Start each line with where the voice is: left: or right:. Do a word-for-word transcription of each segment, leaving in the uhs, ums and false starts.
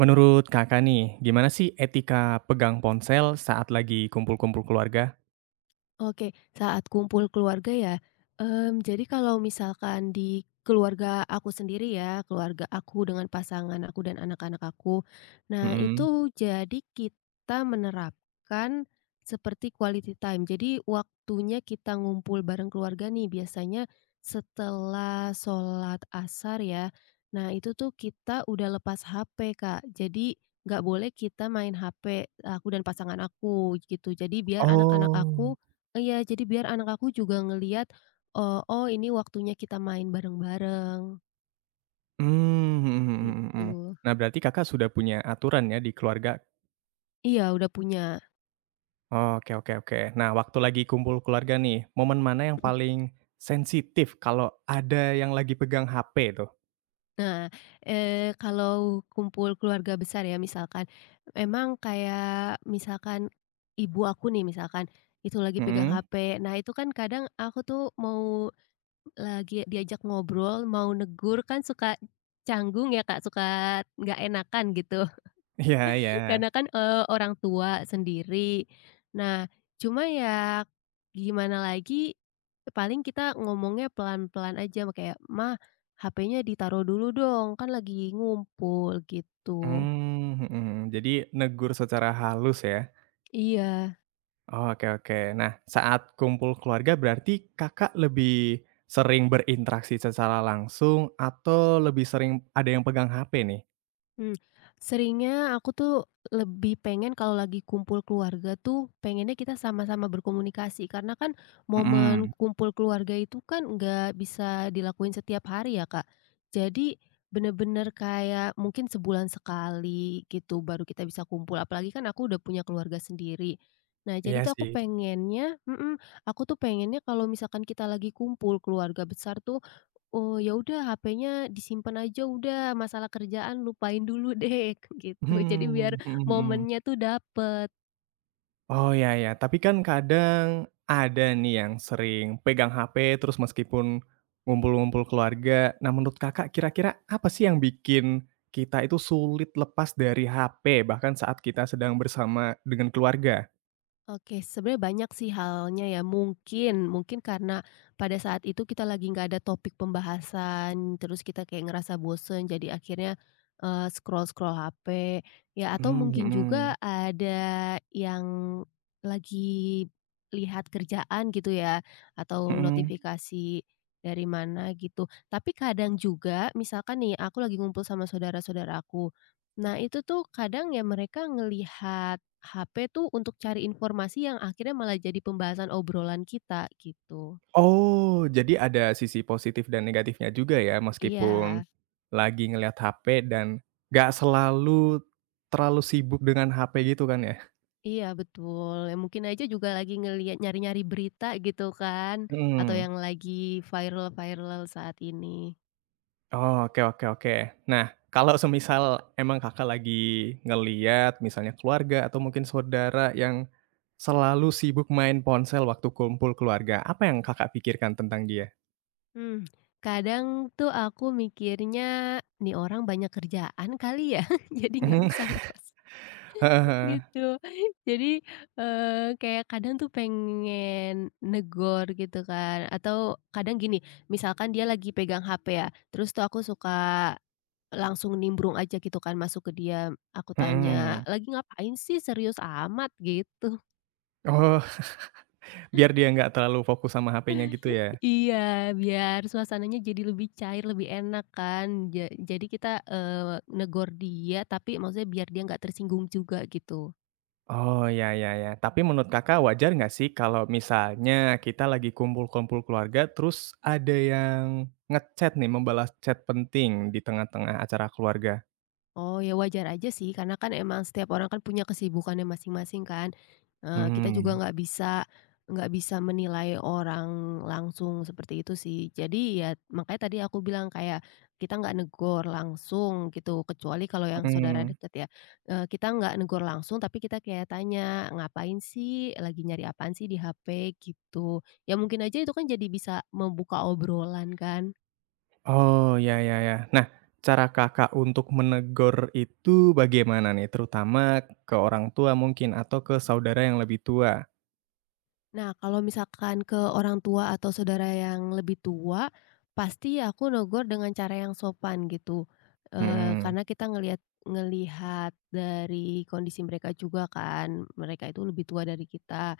right: Menurut Kakak nih, gimana sih etika pegang ponsel saat lagi kumpul-kumpul keluarga?
left: Oke, saat kumpul keluarga ya, mmm, jadi kalau misalkan di keluarga aku sendiri ya, keluarga aku dengan pasangan aku dan anak-anak aku. Nah
right: Mhm.
left: itu jadi kita menerapkan seperti quality time. Jadi waktunya kita ngumpul bareng keluarga nih biasanya setelah sholat asar ya. Nah itu tuh kita udah lepas ha pe, Kak, jadi nggak boleh kita main ha pe, aku dan pasangan aku gitu. Jadi biar anak-anak aku.
right: Oh.
left: Iya, jadi biar anak aku juga ngelihat, eee, "Oh, ini waktunya kita main bareng-bareng,"
right: Mmm, mhm mhm mhm mhm.
left: gitu.
right: Nah, berarti Kakak sudah punya aturan ya di keluarga?
left: Iya, udah punya.
right: Oke oke oke. Nah, waktu lagi kumpul keluarga nih, momen mana yang
left: Mhm.
right: paling sensitif kalau ada yang lagi pegang H P tuh?
left: Nah, eee, kalau kumpul keluarga besar ya misalkan, emang kayak misalkan ibu aku nih misalkan, itu lagi pegang
right: Mhm.
left: ha pe. Nah, itu kan kadang aku tuh mau lagi diajak ngobrol, mau negur kan suka canggung ya, Kak, suka nggak enakan gitu.
right: Iya iya.
left: Karena kan, eee, orang tua sendiri. Nah, cuma ya gimana lagi, paling kita ngomongnya pelan-pelan aja ma kayak, "Ma, ha pe-nya ditaruh dulu dong, kan lagi ngumpul," gitu.
right: Mmm, mhm mhm. Jadi negur secara halus ya?
left: Iya.
right: Oke oke. Nah, saat kumpul keluarga berarti Kakak lebih sering berinteraksi secara langsung atau lebih sering ada yang pegang H P nih?
left: Mmm, seringnya aku tuh lebih pengen kalau lagi kumpul keluarga tuh, pengennya kita sama-sama berkomunikasi karena kan momen
right: Mhm.
left: kumpul keluarga itu kan nggak bisa dilakuin setiap hari ya, Kak. Jadi bener-bener kayak mungkin sebulan sekali gitu baru kita bisa kumpul, apalagi kan aku udah punya keluarga sendiri. Nah, jadi
right: Iya
left: tuh aku
right: sih.
left: pengennya mhm, aku tuh pengennya kalau misalkan kita lagi kumpul keluarga besar tuh, "Oh, ya udah ha pe-nya disimpan aja udah, masalah kerjaan lupain dulu deh," gitu. Jadi biar
right: Mhm, mhm mhm.
left: momennya tuh dapet.
right: Oh, iya iya. Tapi kan kadang ada nih yang sering pegang H P terus meskipun ngumpul-ngumpul keluarga. Nah, menurut Kakak kira-kira apa sih yang bikin kita itu sulit lepas dari H P bahkan saat kita sedang bersama dengan keluarga?
left: Oke, sebenarnya banyak sih halnya ya. Mungkin, mungkin karena pada saat itu kita lagi nggak ada topik pembahasan, terus kita kayak ngerasa bosen, jadi akhirnya eh, scroll-scroll ha pe. Ya, atau
right: Mmm,
left: mungkin juga
right: mhm,
left: ada yang lagi lihat kerjaan gitu ya, atau
right: mhm.
left: notifikasi dari mana gitu. Tapi kadang juga, misalkan nih, aku lagi ngumpul sama saudara-saudaraku. Nah, itu tuh kadang ya mereka ngelihat ha pe tuh untuk cari informasi yang akhirnya malah jadi pembahasan obrolan kita, gitu.
right: Oh, jadi ada sisi positif dan negatifnya juga ya,
left: Iya,
right: meskipun lagi ngelihat H P dan nggak selalu terlalu sibuk dengan H P gitu kan ya?
left: iya, betul, ya mungkin aja juga lagi ngelihat nyari-nyari berita gitu kan, atau
right: Mhm.
left: yang lagi viral-viral saat ini.
right: Oh, oke oke oke. Nah, kalau semisal emang Kakak lagi ngelihat misalnya keluarga atau mungkin saudara yang selalu sibuk main ponsel waktu kumpul keluarga, apa yang Kakak pikirkan tentang dia?
left: Hmm, kadang tuh aku mikirnya, "Nih orang banyak kerjaan kali ya?" Jadi nggak
right: Mhm,
left: bisa lepas.
right: heeh heeh,
left: Gitu. Jadi, eee, kayak kadang tuh pengen negor gitu kan, atau kadang gini, misalkan dia lagi pegang ha pe ya, terus tuh aku suka langsung nimbrung aja gitu kan masuk ke dia, aku tanya,
right: mhm.
left: "Lagi ngapain sih? Serius amat?" Gitu.
right: Oh, biar dia nggak terlalu fokus sama H P-nya gitu ya?
left: Iya, biar suasananya jadi lebih cair, lebih enak kan. Ja jadi kita, eee, negor dia, tapi maksudnya biar dia nggak tersinggung juga gitu.
right: Oh, ya ya ya. Tapi menurut Kakak wajar nggak sih kalau misalnya kita lagi kumpul-kumpul keluarga, terus ada yang ngechat nih, membalas chat penting di tengah-tengah acara keluarga?
left: Oh, ya wajar aja sih karena kan emang setiap orang kan punya kesibukannya masing-masing kan, eee, kita juga
right: Hmm.
left: nggak bisa nggak bisa menilai orang langsung seperti itu sih. Jadi ya makanya tadi aku bilang kayak kita nggak negor langsung gitu, kecuali kalau yang saudara
right: mhm.
left: deket ya, eee, kita nggak negor langsung tapi kita kayak tanya, "Ngapain sih? Lagi nyari apaan sih di ha pe?" Gitu. Ya mungkin aja itu kan jadi bisa membuka obrolan kan.
right: Oh, ya ya ya. Nah, cara Kakak untuk menegur itu bagaimana nih? Terutama ke orang tua mungkin atau ke saudara yang lebih tua?
left: Nah, kalau misalkan ke orang tua atau saudara yang lebih tua, pasti aku negur dengan cara yang sopan gitu. Eee,
right: Hmm.
left: karena kita ngelihat ngelihat dari kondisi mereka juga kan, mereka itu lebih tua dari kita.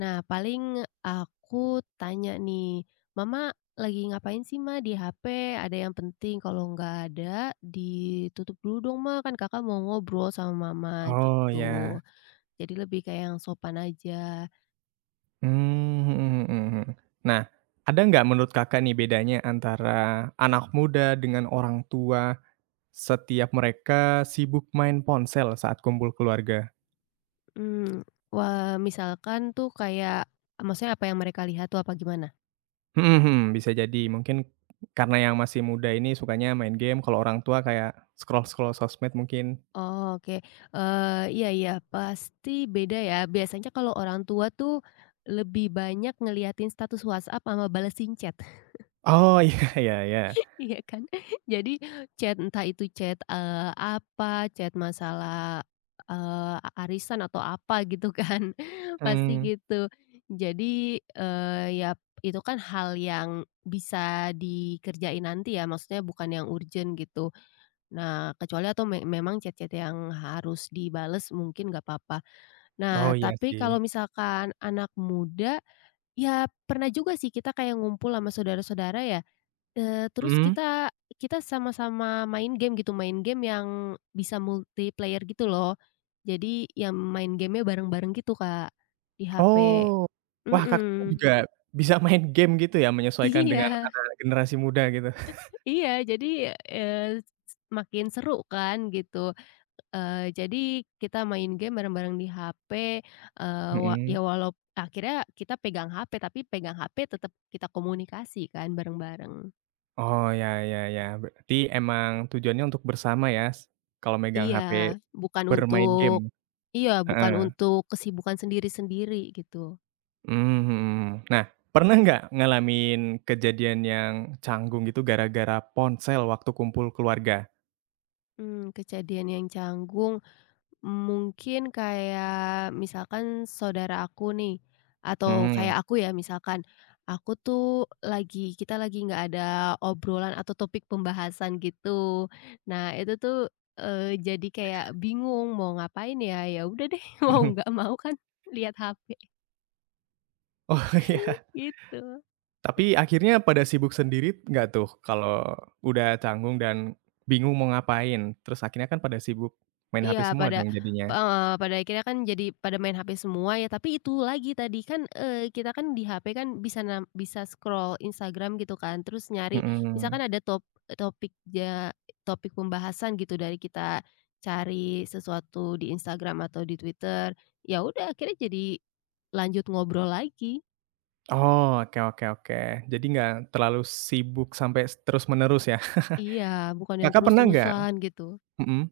left: Nah, paling aku tanya nih, "Mama lagi ngapain sih, Ma, di ha pe? Ada yang penting? Kalau nggak ada, ditutup dulu dong, Ma, kan Kakak mau ngobrol sama Mama,"
right: Oh, ya.
left: gitu. Jadi lebih kayak yang sopan aja.
right: Mmm, mhm mhm mhm. Nah, ada nggak menurut Kakak nih bedanya antara anak muda dengan orang tua setiap mereka sibuk main ponsel saat kumpul keluarga?
left: Mmm, wah, misalkan tuh kayak maksudnya apa yang mereka lihat tuh apa gimana?
right: Mhm mhm, bisa jadi mungkin karena yang masih muda ini sukanya main game, kalau orang tua kayak scroll-scroll sosmed mungkin.
left: Oh, oke, eee, iya, iya, pasti beda ya. Biasanya kalau orang tua tuh lebih banyak ngeliatin status WhatsApp sama balesin chat.
right: Oh, iya iya iya.
left: Iya kan. Jadi chat entah itu chat, eee, apa, chat masalah, eee, arisan atau apa gitu kan, pasti
right: Mmm,
left: gitu. Jadi, eee, ya itu kan hal yang bisa dikerjain nanti ya, maksudnya bukan yang urgent gitu. Nah, kecuali atau me memang chat-chat yang harus dibales mungkin nggak apa-apa. Nah,
right: oh, iya
left: tapi
right: sih.
left: kalau misalkan anak muda, ya pernah juga sih kita kayak ngumpul sama saudara-saudara ya. Eee, terus
right: Mhm?
left: kita kita sama-sama main game gitu, main game yang bisa multiplayer gitu loh. Jadi yang main game-nya bareng-bareng gitu, Kak, di ha pe.
right: Oh. Wah, Kakak juga
left: Mhm.
right: bisa main game gitu ya, menyesuaikan dengan
left: Iya,
right: anak generasi muda gitu?
left: iya, jadi, eee, makin seru kan gitu. Eee, jadi kita main game bareng-bareng di ha pe, eee, wa ya
right: Mhm.
left: walau akhirnya kita pegang ha pe, tapi pegang ha pe tetap kita komunikasi kan bareng-bareng.
right: Oh, ya ya ya, berarti emang tujuannya untuk bersama ya, s kalau megang
left: Iya,
right: H P,
left: bukan
right: bermain game?
left: untuk iya, bukan
right: Heeh,
left: untuk kesibukan sendiri-sendiri gitu.
right: mmm, mhm. Nah, pernah nggak ngalamin kejadian yang canggung gitu gara-gara ponsel waktu kumpul keluarga?
left: Mmm, kejadian yang canggung mungkin kayak misalkan saudara aku nih, atau
right: Mhm, mhm.
left: kayak aku ya misalkan, aku tuh lagi kita lagi nggak ada obrolan atau topik pembahasan gitu. Nah itu tuh, eee, jadi kayak bingung mau ngapain ya, ya udah deh mau nggak mau kan lihat ha pe
right: Oh, iya.
left: gitu.
right: Tapi akhirnya pada sibuk sendiri nggak tuh kalau udah canggung dan bingung mau ngapain? Terus akhirnya kan pada sibuk main H P
left: Iya,
right: semua
left: pada,
right: dong jadinya?
left: eee, pada akhirnya kan jadi pada main ha pe semua ya, tapi itu lagi tadi kan, eee, kita kan di ha pe kan bisa nam bisa scroll Instagram gitu kan, terus nyari misalkan
right: Mhm.
left: ada top topik ja topik pembahasan gitu dari kita cari sesuatu di Instagram atau di Twitter, ya udah akhirnya jadi lanjut ngobrol lagi.
right: Oh, oke oke oke. Jadi nggak terlalu sibuk sampai s terus-menerus ya.
left: Iya, bukan yang
right: Kakak pernah nggak
left: terus-terusan gitu.
right: mhm,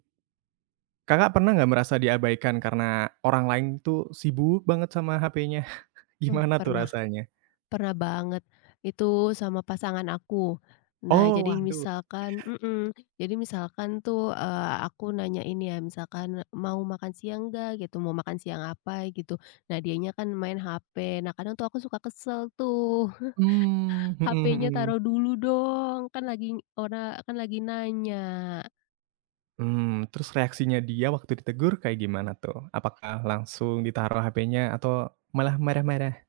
right: Kakak pernah nggak merasa diabaikan karena orang lain tuh sibuk banget sama H P-nya?
left: Eh,
right: Gimana tuh
left: pernah
right: rasanya?
left: Pernah banget, itu sama pasangan aku. Nah,
right: Oh,
left: jadi
right: waduh.
left: misalkan mhm, jadi misalkan tuh, eee, aku nanya ini ya, misalkan, "Mau makan siang nggak?" Gitu, "Mau makan siang apa?" Gitu. Nah, dianya kan main ha pe. Nah, kadang tuh aku suka kesel tuh,
right: Mmm, mhm
left: "ha pe-nya
right: mhm.
left: taruh dulu dong, kan lagi orang kan lagi nanya."
right: Mmm, terus reaksinya dia waktu ditegur kayak gimana tuh? Apakah langsung ditaruh H P-nya atau malah marah-marah?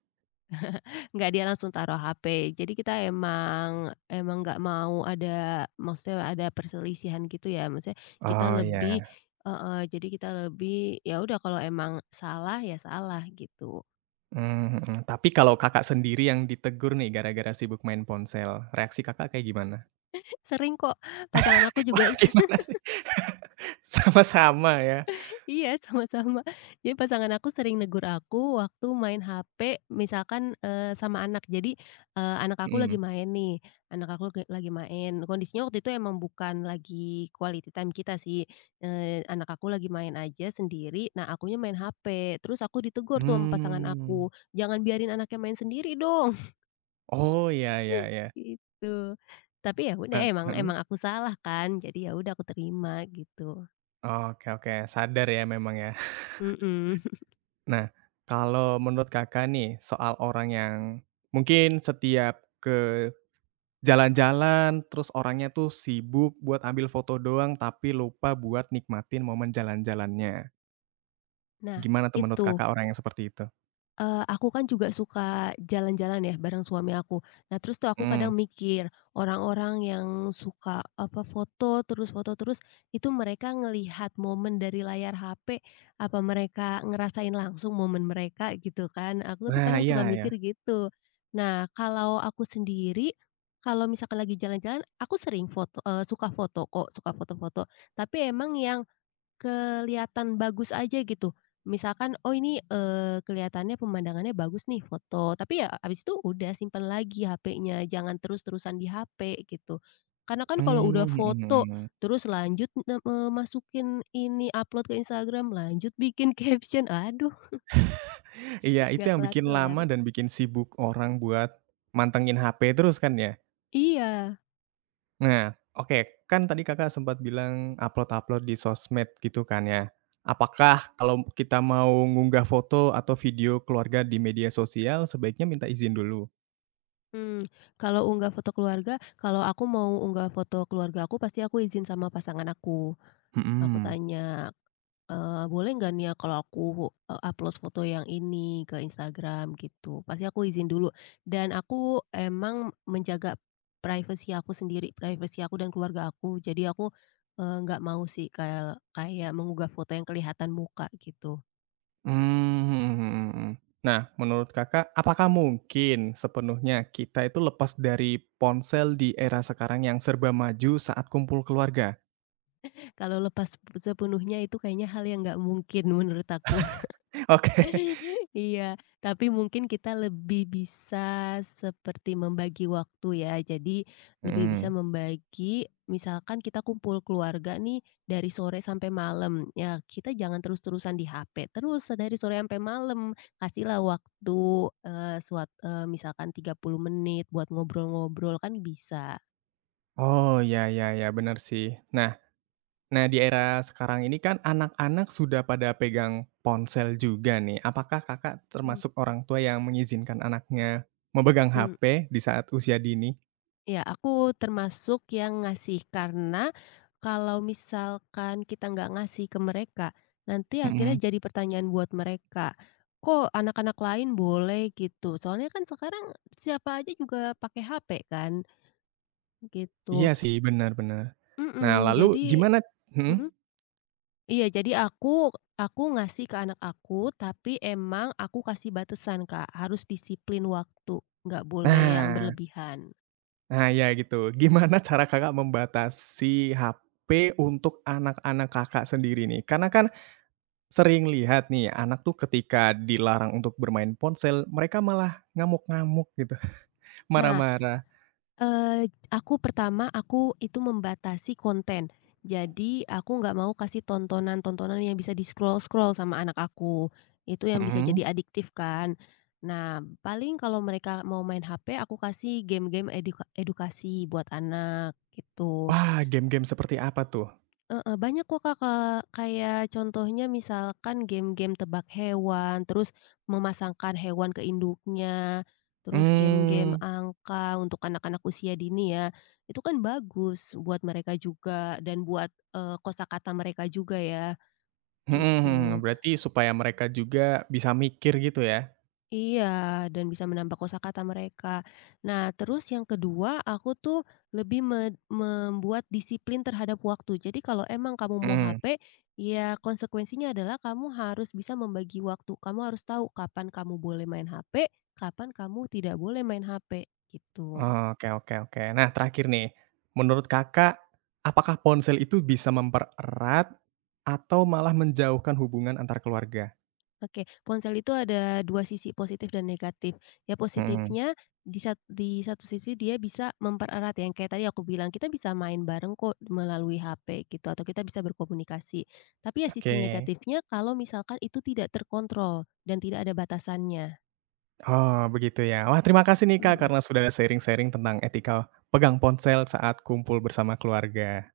left: Nggak, dia langsung taruh ha pe. Jadi kita emang emang nggak mau ada maksudnya ada perselisihan gitu ya, maksudnya kita
right: Oh,
left: lebih,
right: ya.
left: heeh, jadi kita lebih, ya udah kalau emang salah, ya salah gitu.
right: Mmm, mhm. Tapi kalau Kakak sendiri yang ditegur nih gara-gara sibuk main ponsel, reaksi Kakak kayak gimana?
left: Sering kok, pasangan aku juga.
right: Wah, gimana sih? Sama-sama ya?
left: Iya, sama-sama. Jadi pasangan aku sering negur aku waktu main ha pe misalkan, eee, sama anak. Jadi, eee, anak aku lagi
right: Mhm.
left: main nih, anak aku lagi lagi main. Kondisinya waktu itu emang bukan lagi quality time kita sih, eee, anak aku lagi main aja sendiri, nah akunya main ha pe. Terus aku ditegur tuh sama pasangan
right: Mmm.
left: aku, "Jangan biarin anaknya main sendiri dong,"
right: Oh, ya ya ya.
left: gitu. Tapi ya udah
right: Nah
left: emang
right: Mhm.
left: emang aku salah kan, jadi ya udah aku terima gitu.
right: oke oke, sadar ya memang ya.
left: Mhm.
right: Nah, kalau menurut Kakak nih, soal orang yang mungkin setiap ke jalan-jalan, terus orangnya tuh sibuk buat ambil foto doang, tapi lupa buat nikmatin momen jalan-jalannya.
left: Nah,
right: Gimana tuh menurut
left: itu.
right: Kakak orang yang seperti itu?
left: Eee, aku kan juga suka jalan-jalan ya bareng suami aku. Nah terus tuh aku kadang
right: Mhm.
left: mikir, orang-orang yang suka, apa, foto terus foto terus, itu mereka ngelihat momen dari layar ha pe, apa mereka ngerasain langsung momen mereka gitu kan? Aku tuh
right: Nah,
left: kadang
right: iya
left: suka
right: iya.
left: mikir gitu. Nah kalau aku sendiri, kalau misalkan lagi jalan-jalan, aku sering foto, eee, suka foto kok, suka foto-foto. Tapi emang yang kelihatan bagus aja gitu. Misalkan, oh ini, eee, kelihatannya pemandangannya bagus nih foto, tapi ya abis itu udah simpan lagi ha pe-nya, jangan terus-terusan di ha pe gitu. Karena kan kalau udah
right: Mmm, mhm
left: foto,
right: mhm.
left: terus lanjut ne eee, masukin ini, upload ke Instagram, lanjut bikin caption, aduh
right: Iya, itu
left: nggak
right: yang bikin
left: kelar-kelar.
right: lama dan bikin sibuk orang buat mantengin H P terus kan ya.
left: Iya,
right: Nah, oke, kan tadi Kakak sempat bilang upload-upload di sosmed gitu kan ya. Apakah kalau kita mau ngunggah foto atau video keluarga di media sosial sebaiknya minta izin dulu?
left: mmm, kalau unggah foto keluarga, kalau aku mau unggah foto keluarga aku, pasti aku izin sama pasangan aku. Aku
right: Mhm.
left: tanya, Eee, "boleh nggak nih ya kalau aku, eee, upload foto yang ini ke Instagram," gitu. Pasti aku izin dulu dan aku emang menjaga privasi aku sendiri, privasi aku dan keluarga aku. Jadi aku, eee, nggak mau sih kayak kayak mengunggah foto yang kelihatan muka gitu.
right: Mmm, mhm mhm mhm. Nah, menurut Kakak, apakah mungkin sepenuhnya kita itu lepas dari ponsel di era sekarang yang serba maju saat kumpul keluarga?
left: Kalau lepas sepenuhnya itu kayaknya hal yang nggak mungkin menurut aku.
right: Oke.
left: Iya, tapi mungkin kita lebih bisa seperti membagi waktu ya. Jadi lebih bisa
right: Mhm.
left: membagi, misalkan kita kumpul keluarga nih dari sore sampai malam. Ya, kita jangan terus-terusan di ha pe terus dari sore sampai malam. Kasihlah waktu, eh, suat eh, misalkan tiga puluh menit buat ngobrol-ngobrol kan bisa.
right: Oh, ya ya ya, benar sih. Nah nah di era sekarang ini kan anak-anak sudah pada pegang ponsel juga nih. Apakah Kakak
left: Hmm.
right: termasuk orang tua yang mengizinkan anaknya memegang
left: Mm.
right: H P di saat usia dini?
left: Ya aku termasuk yang ngasih, karena kalau misalkan kita nggak ngasih ke mereka, nanti akhirnya
right: Mhm.
left: jadi pertanyaan buat mereka, "Kok anak-anak lain boleh?" gitu. Soalnya kan sekarang siapa aja juga pakai ha pe kan,
right: Iya
left: gitu.
right: sih, benar-benar. Nah,
left: Mhm,
right: lalu
left: jadi,
right: gimana mhm?
left: mhm, iya, jadi aku aku ngasih ke anak aku, tapi emang aku kasih batasan, Kak, harus disiplin waktu, nggak boleh yang
right: Nah
left: berlebihan.
right: nah ya gitu. Gimana cara Kakak membatasi H P untuk anak-anak Kakak sendiri nih? Karena kan Sering lihat nih anak tuh ketika dilarang untuk bermain ponsel, mereka malah ngamuk-ngamuk gitu,
left: Nah,
right: marah-marah.
left: Eee, aku pertama, aku itu membatasi konten. Jadi aku nggak mau kasih tontonan-tontonan yang bisa di-scroll-scroll sama anak aku. Itu yang bisa
right: Mhm.
left: jadi adiktif kan. Nah, paling kalau mereka mau main ha pe, aku kasih game-game eduka edukasi buat anak, gitu.
right: Wah, game-game seperti apa tuh?
left: Heeh, banyak kok, Kak, Kak, kayak contohnya misalkan game-game tebak hewan, terus memasangkan hewan ke induknya, terus game-game
right: Mmm,
left: angka untuk anak-anak usia dini ya, itu kan bagus buat mereka juga dan buat, eee, kosakata mereka juga ya,
right: mhm mhm,
left: gitu.
right: berarti supaya mereka juga bisa mikir gitu ya?
left: Iya, dan bisa menambah kosakata mereka. Nah, terus yang kedua, aku tuh lebih me membuat disiplin terhadap waktu. Jadi kalau emang kamu mau
right: Mhm.
left: ha pe, ya konsekuensinya adalah kamu harus bisa membagi waktu. Kamu harus tahu kapan kamu boleh main ha pe, kapan kamu tidak boleh main ha pe, gitu.
right: Oke oke oke. Nah, terakhir nih, menurut Kakak, apakah ponsel itu bisa mempererat atau malah menjauhkan hubungan antar keluarga?
left: Oke, ponsel itu ada dua sisi positif dan negatif. Ya
right: Mhm,
left: positifnya di sat di satu sisi dia bisa mempererat yang kayak tadi aku bilang, kita bisa main bareng kok melalui ha pe gitu atau kita bisa berkomunikasi. Tapi ya
right: oke.
left: sisi negatifnya kalau misalkan itu tidak terkontrol dan tidak ada batasannya.
right: Oh, begitu ya. Wah, terima kasih nih Kak,
left: Mhm.
right: karena sudah sharing-sharing tentang etika pegang ponsel saat kumpul bersama keluarga.